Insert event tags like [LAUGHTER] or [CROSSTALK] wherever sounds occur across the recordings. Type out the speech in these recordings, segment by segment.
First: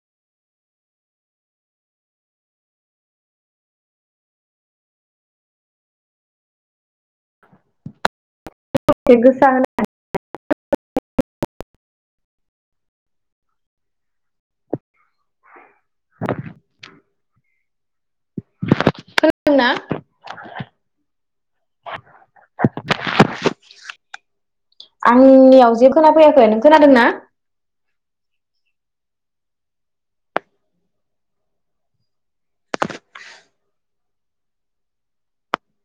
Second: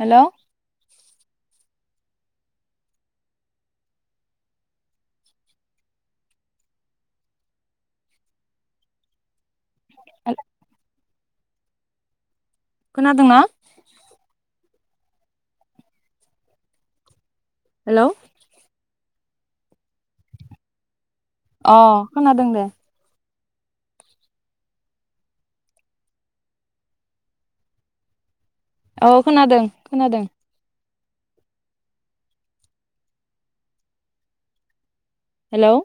Hello गोसा [UNINTELLIGIBLE] खोनादों ना हेलौ खोनदों ना खोनादों दे आंनियाव जे खोनाफैयाखै नों खोनादोंना औ खोनादों खोनादों हेलौ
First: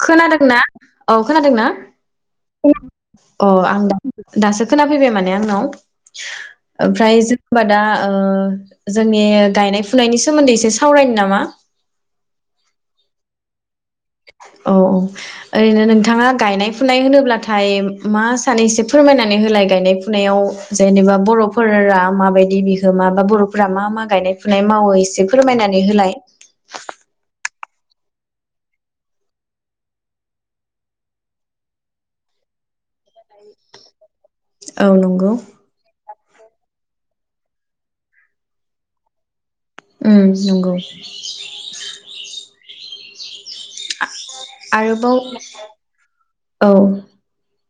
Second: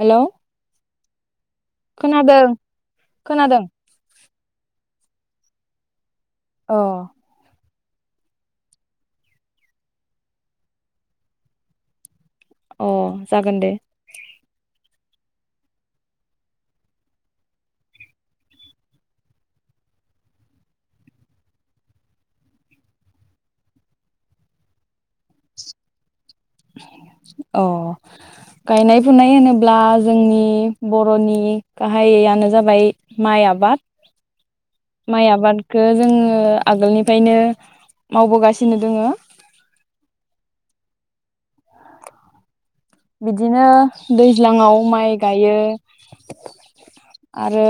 हेलौ खोनादों ना औ खोनादोंना खोनादों अ खोनादों आं द दासो खोनाफैबाय माने आंनाव अ ओमफ्राय जों दा ओ जोंनि गायनाय फुनायनि सोमोन्दै एसे सावरायनो नामा अ जागोन दे औ औ ओरैनो नोंथाङा गायनाय फुनाय होनोब्लाथाय मा सानो एसे फोरमायनानै होलाय गायनाय फुनायाव जेनेबा बर'फोरा माबायदि बिहोमा बा बर'फोरा मा मा गायनाय फुनाय मावो एसे फोरमायनानै होलाय अ गायनाय फुनाय होनोब्ला जोंनि बर'नि गाहाययानो जाबाय माइ आबाद औ नंगौ माइ आबादखो जोङो ओ आगोलनिफ्रायनो मावबोगासिनो दोङो उम नंगौ बिदि बिदिनो दैज्लाङाव माइ आरोबाव गायो औ आरो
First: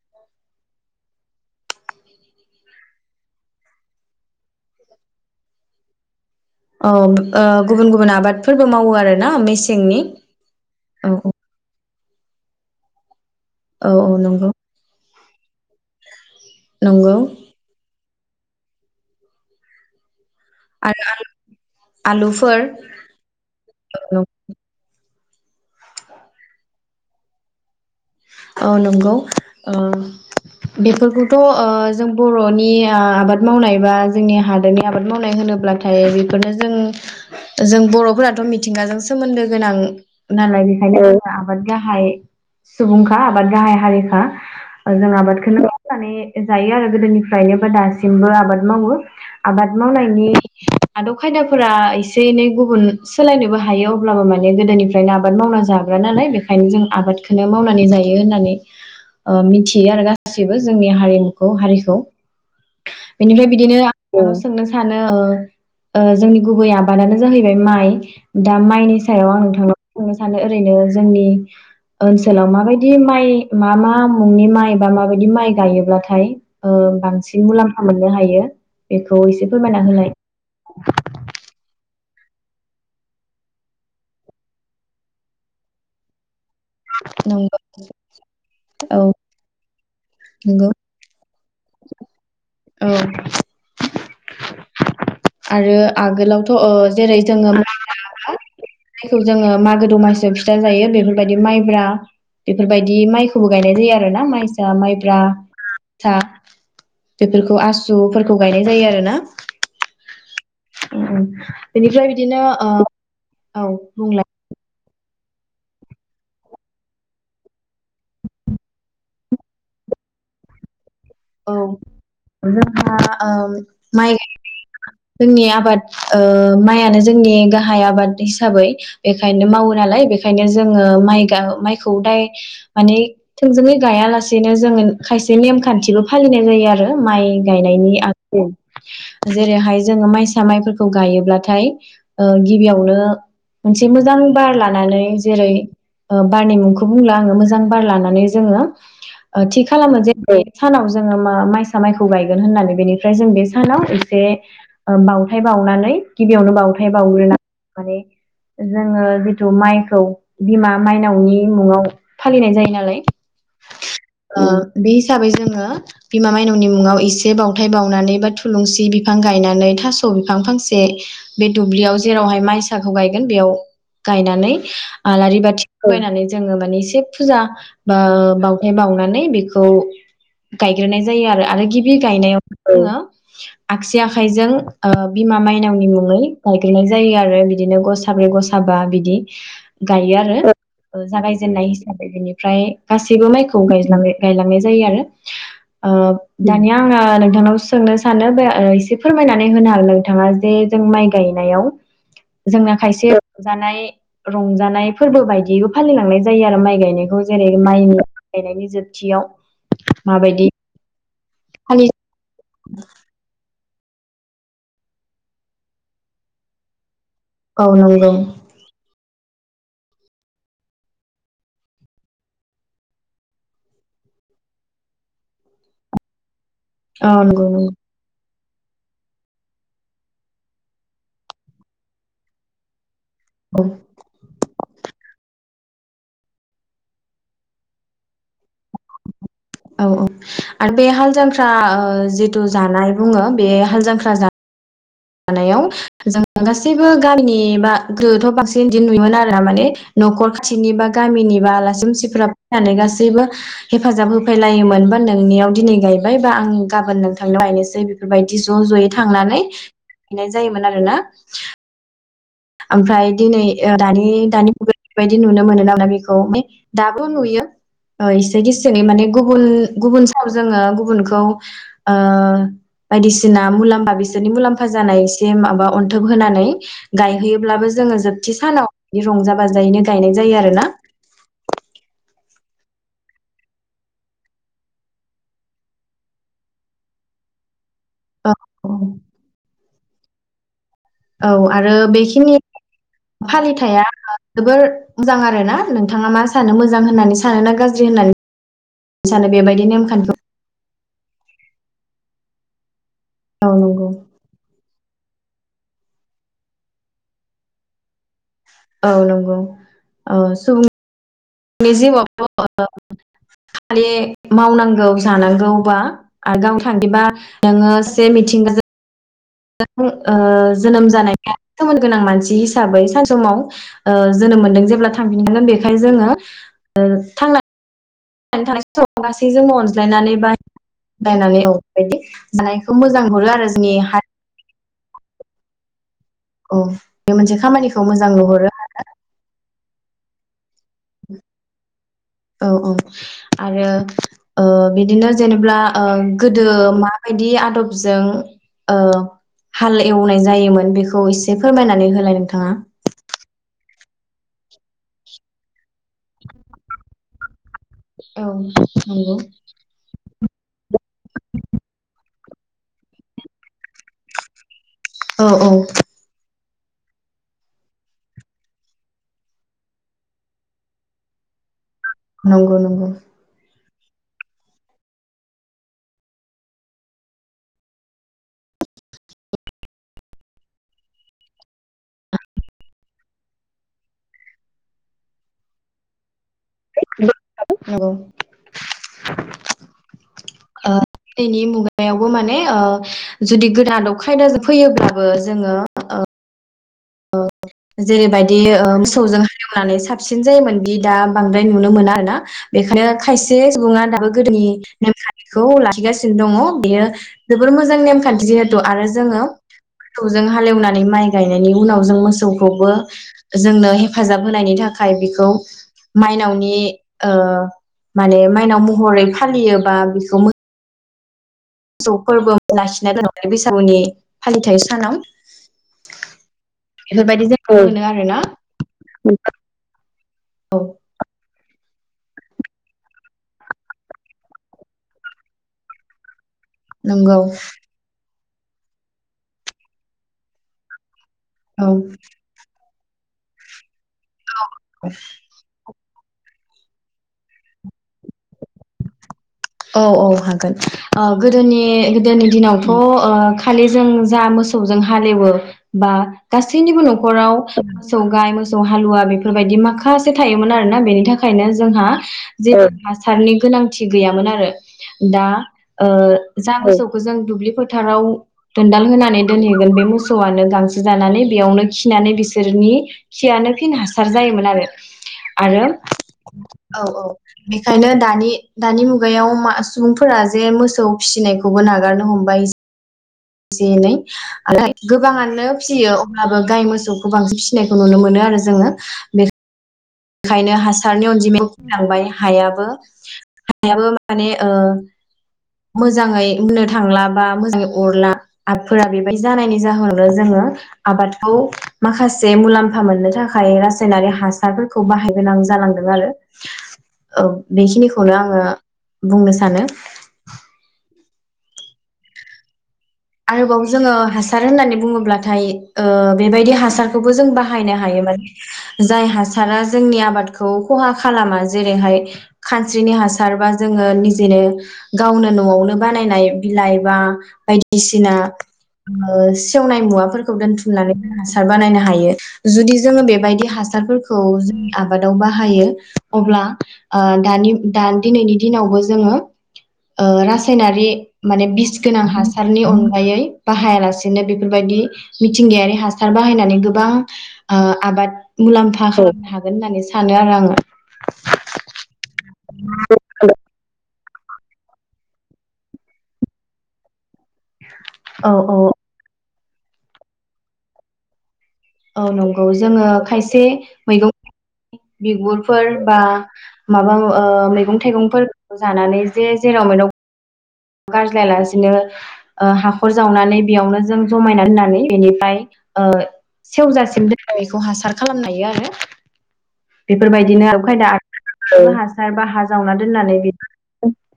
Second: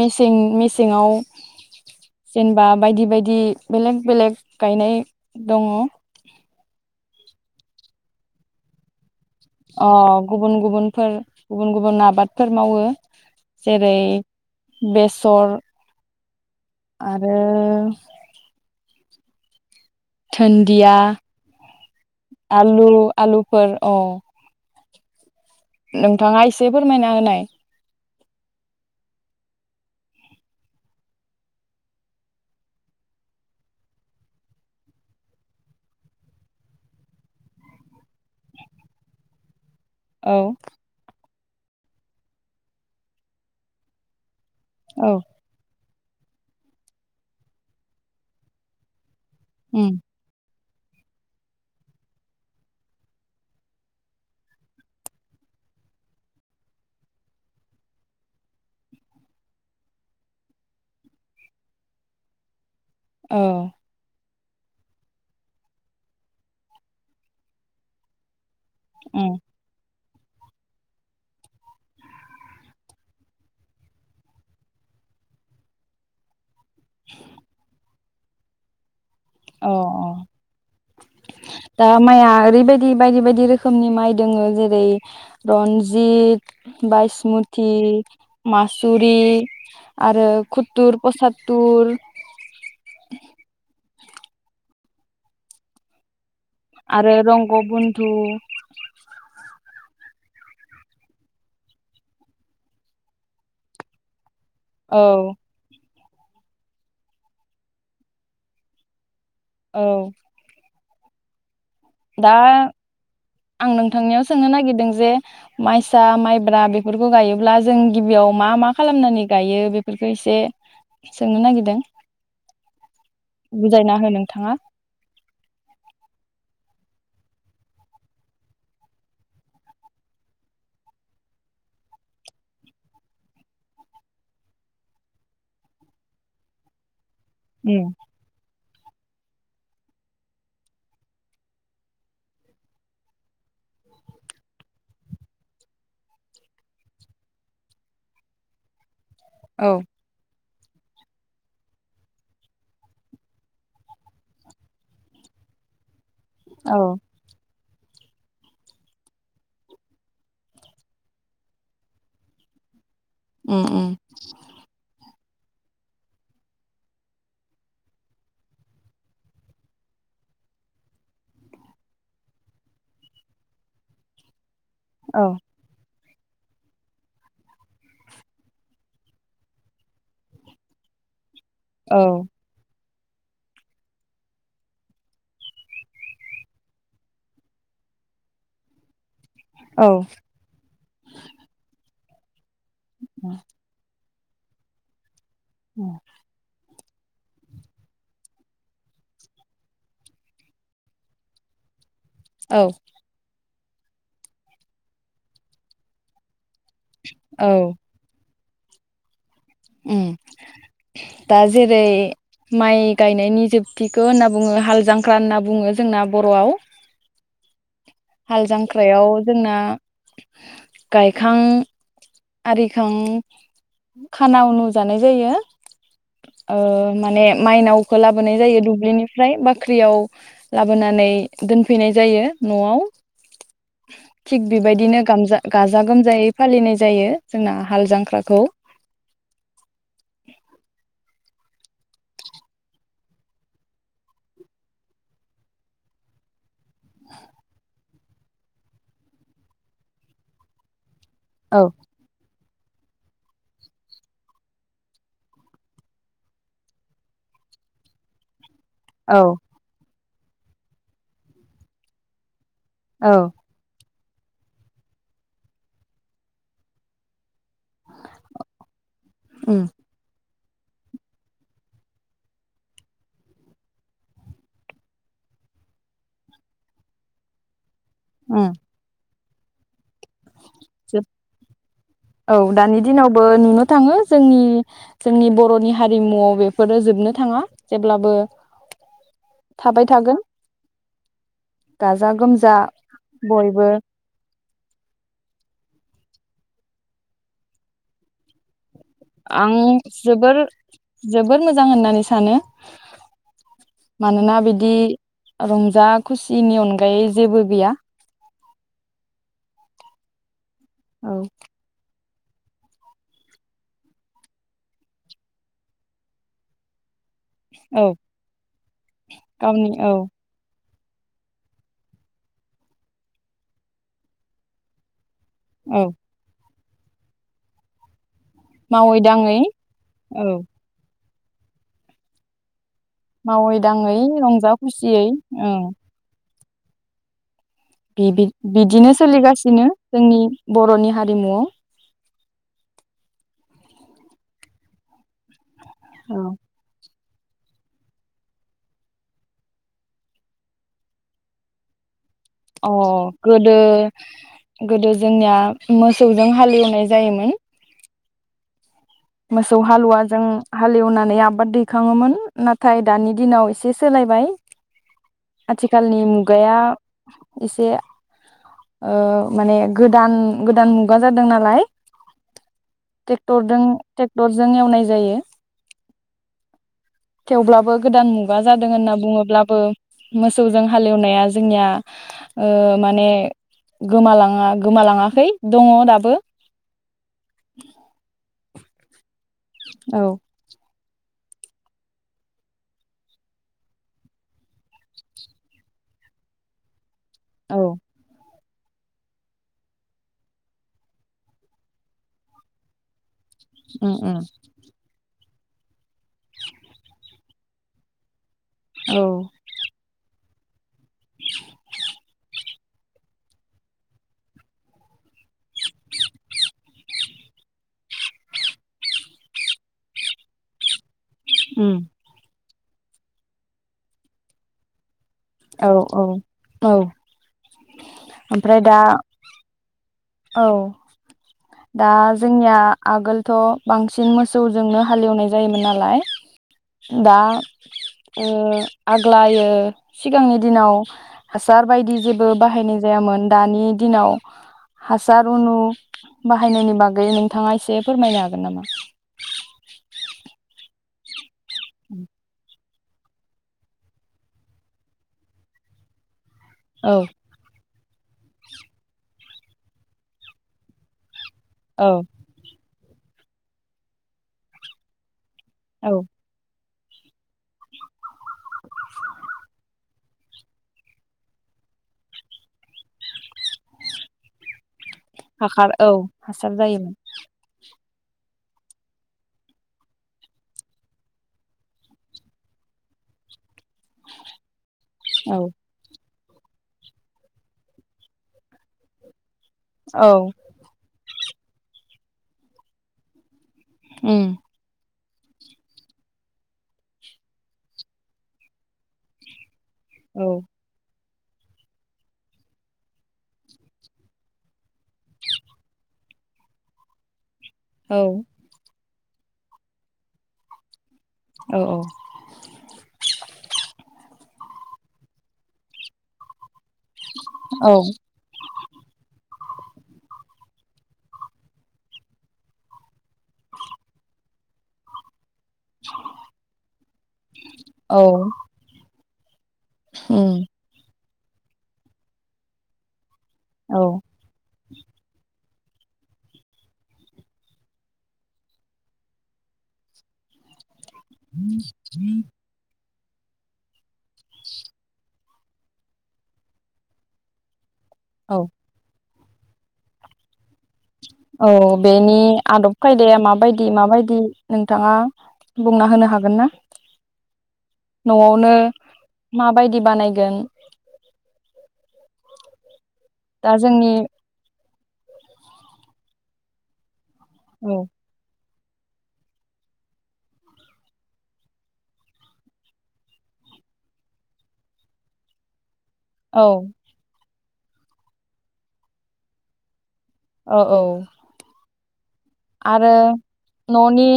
मेसें मेसेङाव जेनेबा बायदि बायदि बेलेग बेलेग गायनाय दङ औ ओ गुबुन गुबुन आबादफोरबो मावो आरो अ गुबुन गुबुनफोर गुबुन गुबुन आबाद फोर मावो जेरै औ नंगौ बेसर नंगौ आरो धोनन्दिया आरो आलुफोर आलु आलुफोर औ नोंथाङा एसे फोरमायना होनाय औ नंगौ ओ बेफोरखौथ' ओ जों बर'नि आबाद मावनाय बा जोंनि हादोरनि आबाद मावनाय होनोब्लाथाय बेफोरनो जों जों बर'फोराथ' मिथिंगाजों सोमोन्दो गोनां औ नालाय बेखायनो आबाद गाहाय सुबुंखा एबा गाहाय हारिखा औ जों आबादखौनो माने जायो आरो गोदोनिफ्रायनो बा दासिमबो आबाद मावो आबाद उम मावनायनि आदब खायदाफोरा एसे एनै गुबुन सोलायनोबो हायो अब्लाबो माने गोदोनिफ्रायनो आबाद मावना जाग्रा नालाय बेखायनो जों आबाद बेखौनो मावनानै जायो होननानै मिथियो आरो गासैबो जोंनि हारिमुखौ हारिखौ औ बेनिफ्राय बिदिनो सोंनो सानो ओ ओ जोंनि गुबै आबादानो जाहैबाय माइ दा माइनि सायाव उम आं नोंथांमोन बुंनो सानो ओरैनो जोंनि ओनसोलाव माबायदि माइ मा मा मुंनि माइ बा माबायदि माइ गायोब्लाथाय ओ बांसिन मुलाम्फा मोननो हायो बेखौ एसे औ फोरमायना होलाय अ माइआ ओरैबायदि बायदि बायदि रोखोमनि माइ दोङो जेरै रनजित नंगौ बायसमुथि औ मासुरि आरो नंगौ खुथुर प्रसाद टुर आरो आगोलाव थ' ओ आरो जेरै रंग जोङो बन्धु मा माइखौ जोङो मागो दमासियाव फिथा जायो बेफोरबायदि माइब्रा बेफोरबायदि माइखौबो गायनाय जायो आरो ना माइ औ मायब्रा बेफोरखौ आसुफोरखौ गायनाय जायो आरो ना औ औ बेनिफ्राय बिदिनो दा आं औ नोंथांनियाव बुंलाय सोंनो नागिरदों जे माइसा माइब्रा बेफोरखौ गायोब्ला जों गिबियाव मा मा खालामनानै गायो बेफोरखौ एसे सोंनो औ नागिरदों जोंहा ओ बुजायना हो माइ नोंथाङा जोंनि आबाद ओ माइ जोंनि गाहाय आबाद हिसाबै बेखायनो मावो नालाय बेखायनो जोङो मा माइखौ दाय माने थोंजोङै गायालासेनो जोङो खायसे नेमखान्थिबो फालिनाय जायो आरो माइ उम गायनायनि आख जेरैहाय जोङो माइसा माइफोरखौ गायोब्लाथाय ओ गिबियावनो मोनसे मोजां बार लानानै जेरै बारनि मुंखौ बुंला आङो मोजां बार लानानै जोङो ओ थि औ खालामो जे सानाव जोङो माइसा माइखौ गायगोन होननानै बेनिफ्राय जों बे सानाव एसे बावथाय बावनानै गिबियावनो औ बावथाय बावग्रोना माने जोङो जिथु माइखौ बिमा माइनावनि मुङाव फालिनाय जायो नालाय उम उम। ओ बे हिसाबै जोङो‌ बिमा मायनावनि मुङाव एसे बावथाय बावनानै बा थुलुंसि बिफां गायनानै थास' बिफां फांसे बे दुब्लियाव जेरावहाय माइसाखौ गायगोन बेयाव गायनानै औ आलारि बा फैनानै जोङो मानिे एसे फुजा बा बावथाय बावनानै बेखौ गायग्रोनाय जायो आरो। आरो गिबि गायनायाव जोङो आगसि आखाइजों ओ बिमा मायनावनि मुङै गायग्रोनाय जायो आरो बिदिनो गसाब्रै गसाबा बिदि गायो आरो जागायजेननाय [UNINTELLIGIBLE] ओमफ्राय गासैबो माइखौ गायजायो गायलांनाय जायो आ ओ दानिया आङो नोंथांनाव सोंनो सानो बे एसे फोरमायनानै होनो हागोन नोंथाङा जे जों माइ गायनायाव औ जोंना खायसे जानाय रंजानाय फोरबो बायदियैबो फालिलांनाय जायो आरो माइ माइ गायनायखौ जेरै औ माइ गायनायनि जोबथियाव उम मा बायदि दा जेरै माइ गायनायनि जोब थिखौ होनना बुङो हाल जांख्रा होनना बुङो जोंना बर'आव औ नंगौ हाल जांख्रायाव जोंना गायखां आरिखां खाना उनु जानाय जायो। ओ औ माने नंगौ नंगौ माइनाव लाब लाबोनाय जायो दुब्लिनिफ्राय बाख्रियाव लाबोनानै दोनफैनाय जायो न'आव थिग बे बायदिनो गामजा गाजा गोमजायै फालिनाय जायो जोंना हाल जांख्राखौ औ औ आरो बे हाल जांख्रा ओ जिथु जानाय बुङो बे हाल जांख्रा जानाय मानायाव जों गासैबो गामिनि बा गोहोथ' बांसिन बिदि नुयोमोन आरो माने न'खर खाथिनि बा गामिनि बा आलासि मानसिफ्रा फैनानै गासैबो हेफाजाब होफैलायोमोनबा नोंनियाव दिनै गायबाय बा आं गाबोन नों थांनो बायनोसै बेफोरबायदि ज' ज'यै औ थांनानै हैनाय जायोमोन आरो ना ओमफ्राय औ दिनै ओ दानि दानि मुगायाव बेबायदि नुनो मोनो नामा बेखौ ओमफ्राय दाबो नुयो । ओ इसे गिसोनि माने गुबुन उम गुबुन स जोङो गुबुनखौ ओ बायदिसिना मुलाम्फा बिसोरनि मुलाम्फा जानाय एसे माबा अन्थोब होनानै गायहैयोब्लाबो ज जोङो जोबथि सानाव रंजा बाजायैनो गायनाय जायो आरो ना । औ दानि दिनावबो नुनो थाङो जोंनि जोंनि बर'नि हारिमुआव बेफोरो जोबनो थाङा । जेब्लाबो औ थाबाय थागोन औ आरो गाजा बेखिनि गोमजा बयबो फालिथाया जोबोर मोजां आरोना । नोंथाङा मा सानो मोजां होननानै सानो ना गाज्रि होननानै सानो आं बेबायदि नेमखान्थि जोबोर जोबोर मोजां होननानै सानो । औ नंगौ मानोना बिदि रंजा खुसिनि अनगायै जेबो गैया । औ नंगौ औ सुबुं औ नि जिउआवथ' खालि मावनांगौ जानांगौ बा [UNINTELLIGIBLE] नोङो औ से मिथिंगाजों गावनि औ [UNINTELLIGIBLE] जोनोम जानाया सोमोन गोनां मानसि हिसाबै सान समाव ओ जोनोम मोनदों जेब्ला थांफिनगोन बेखायनो औ जोङो ओ थांना नै थानाय मावै समाव गासै दाङै जोंबो अनज्लायनानै औ बा नायनानै औ [UNINTELLIGIBLE] खौ मोजां हरो आरो मावै जोंनि हा दाङै रंजा खुसियै ओं औ बे मोनसे खामानिखौ मोजां नुहरो बिदिनो सोलिगासिनो जोंनि बर'नि हारिमुआव औ औ आरो ओ बिदिनो जेनेब्ला ओ औ गोदो मा माबायदि आदबजों ओ हाल एवनाय जायोमोन बेखौ एसे फोरमायनानै होलाय नों अ गोद गोदो गोदो जोंनिया मोसौजों हालेवनाय जायोमोन औ नंगौ मोसौ हालुवाजों हालेवनानै आबाद दैखाङोमोन नाथाय दानि दिनाव एसे से सोलायबाय औ औ आथिखालनि मु मुगाया एसे ओ माने गोदान गोदान मुगा जादों नालाय नंगौ नंगौ ट्रेक्टरजों ट्रेक्टरजों एवनाय जायो थेवब्लाबो गोदान मुगा जादों होनना बुङोब्लाबो मोसौजों हालेवनाया जोंनिया ओ माने गोमालाङा गोमालाङाखै दङ दाबो औ औ गोदनि मुगायावबो माने ओ जुदि गोदान खायदा फैयोब्लाबो जोङो औ जेरैबायदि बिदि मोसौजों हालेवनानै साबसिन जायोमोनदि दा बांद्राय नुनो मोना आरो ना बेखायनो खायसे सुबुङा उम दाबो उम गोदोनि नेमखान्थि बेखौ लाखिगासिनो दङ बेयो जोबोर मोजां नेमखान्थि आरो जोङो जों हालेवनानै माइ गायनायनि उनाव जों मोसौखौबो जोंनो हेफाजाब होनायनि थाखाय बेखौ माइनावनि ओ माने माइनाव महरै फालियोबा बिखौ उम [UNINTELLIGIBLE] लाखिना दोन बैसागुनि फालिथाय सानाव औ औ औ बेफोरबायदि जायगायाव मोनो आरो ना ओमफ्राय दा औ दा जोंनिया आगोलथ' बांसिन मोसौजोंनो हालेवनाय जायोमोन नालाय दा नंगौ ओ आग्लायो सिगांनि दिनाव हासार औ बायदि जेबो बाहायनाय जायामोन दानि दिनाव हसार [UNINTELLIGIBLE] बाहायनायनि बागै नोंथाङा एसे फोरमायनो हागोन नामा औ औ हागोन गोदोनि गोदोनि दिनाव थ' ओ खालि जों जा मोसौजों हालेवो बा गासैनिबो औ न'खराव मोसौ गाइ मोसौ हालुवा बेफोरबायदि माखासे थायोमोन आरोना बेनि थाखाय नो जोंहा औ जि हासारनि गोनांथि गैयामोन आरो आरो दा ओ औ जा गोजां दुब्लि फोथाराव दोनदाल होनानै दोनहैगोन बे मसौ सौआनो गांसो जानानै बेयावनो खिनानै बिसोरनि खियानो फिन हासार जायोमोन आरो आरो हाखार हासार औ जायोमोन औ ओंखायनो दानि दानि मु गायाव मा सुबुंफोरा जे मोसौ फिसिनायखौबो नागारनो हमबाय एसे एनै औ गोबाङानो फिसियो अब्लाबो गाय मोसौखौ बांसिन फिसिनायखौ नुनो मोनो आरो जोङो बे औ बखायनो हासारनि अनजिमाया [UNINTELLIGIBLE] हायाबो हायाबो माने उम ओ मोजाङै बुंनो थांला बा मोजाङै अरला आबादफोरा बेबायदि जानाय नि जाहोनावनो औ जोङो आबाद खौ माखासे मुलामफा मोननो थाखाय रासायनारि हासारफोरखौ बाहाय गोनां जालांदों आरो ओ औ बेखिनिखौनो आङो बुंनो सानो औ औ आरोबाव जोङो हासार होननानै बुङोब्लाथाय ओ बेबायदि हा हासारखौबो जों औ बाहायनो हायो मोन जाय हासारा जोंनि आबादखौ खहा खालामा जेरैहाय खानस्रिनि हासारबा जोङो निजेनो गावनो न'आवनो बानायनाय बिलाइ बा बाय औ बिसिना ओ सेवनाय मुवाफोरखौ उम दोनथुमनानै हासार बानायनो हायो जुदि जोङो बेबाय दि औ हासारफोरखौ जोंनि आबादाव बाहायो अब्ला ओ दानि दा दिनैनि दिनावबो जोङो ओ रासायनारि माने बिस गोनां हा सारनि अनगायै बाहायालासेनो बेफोरबायदि मिथिंगायारि हासार बाहायनानै गोबां ओ आबाद औ मुलामफाखौ हागोन होननानै सानो आरो आङो औ बेनि आदब खायदाया माबायदि माबाय दि नोंथाङा बुंना होनो हागोन ना औ न'आवनो औ माबायदि बानायगोन औ नं औ जोङो खायसे दा जोंनि मैगं बिगुरफोर बा माबा ओ औ मैगं थाइगंफोर जानानै जे जेराव मेराव गारज्लायालासिनो ओ हाखर जावनानै बेयावनो जों जमायना दोननानै बेनिफ्राय ओ औ सेवजासिमदों बेखौ हासार खालामनो हायो आरो बेफोरबायदिनो औ आखाय औ दा आरो न'नि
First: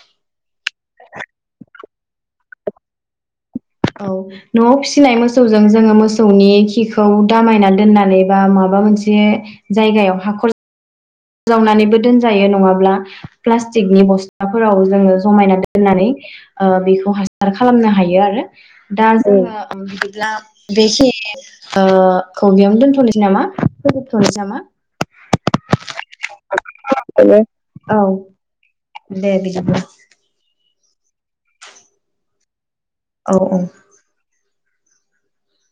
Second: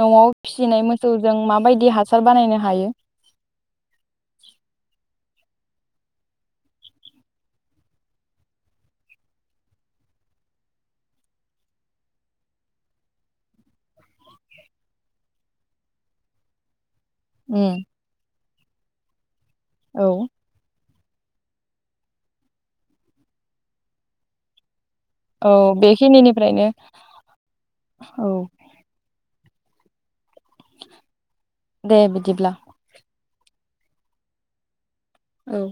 न'आव फिसिनाय मोस बुस्थु जों माबायदि हासार बानायनो हायो औ न'आव फिसिनाय मोस मोसौजों जोङो मोसौनि खिखौ दामायना दोननानै बा माबा मोनसे जायगायाव हाखर जावनानैबो दोनजायो नङाब्ला प्लास्टिकनि बस्थाफोराव जोङो जमायना दोननानै बेखौ हासार उम खालामनो हायो आरो दाल औ बिदिब्ला बेखि खौ बेयावनो दोनथ'नोसै नामा फोजोबथ'नोसै नामा औ बे खिनिनिफ्रायनो औ [INAUDIBLE] दे बिदिब्ला अ औ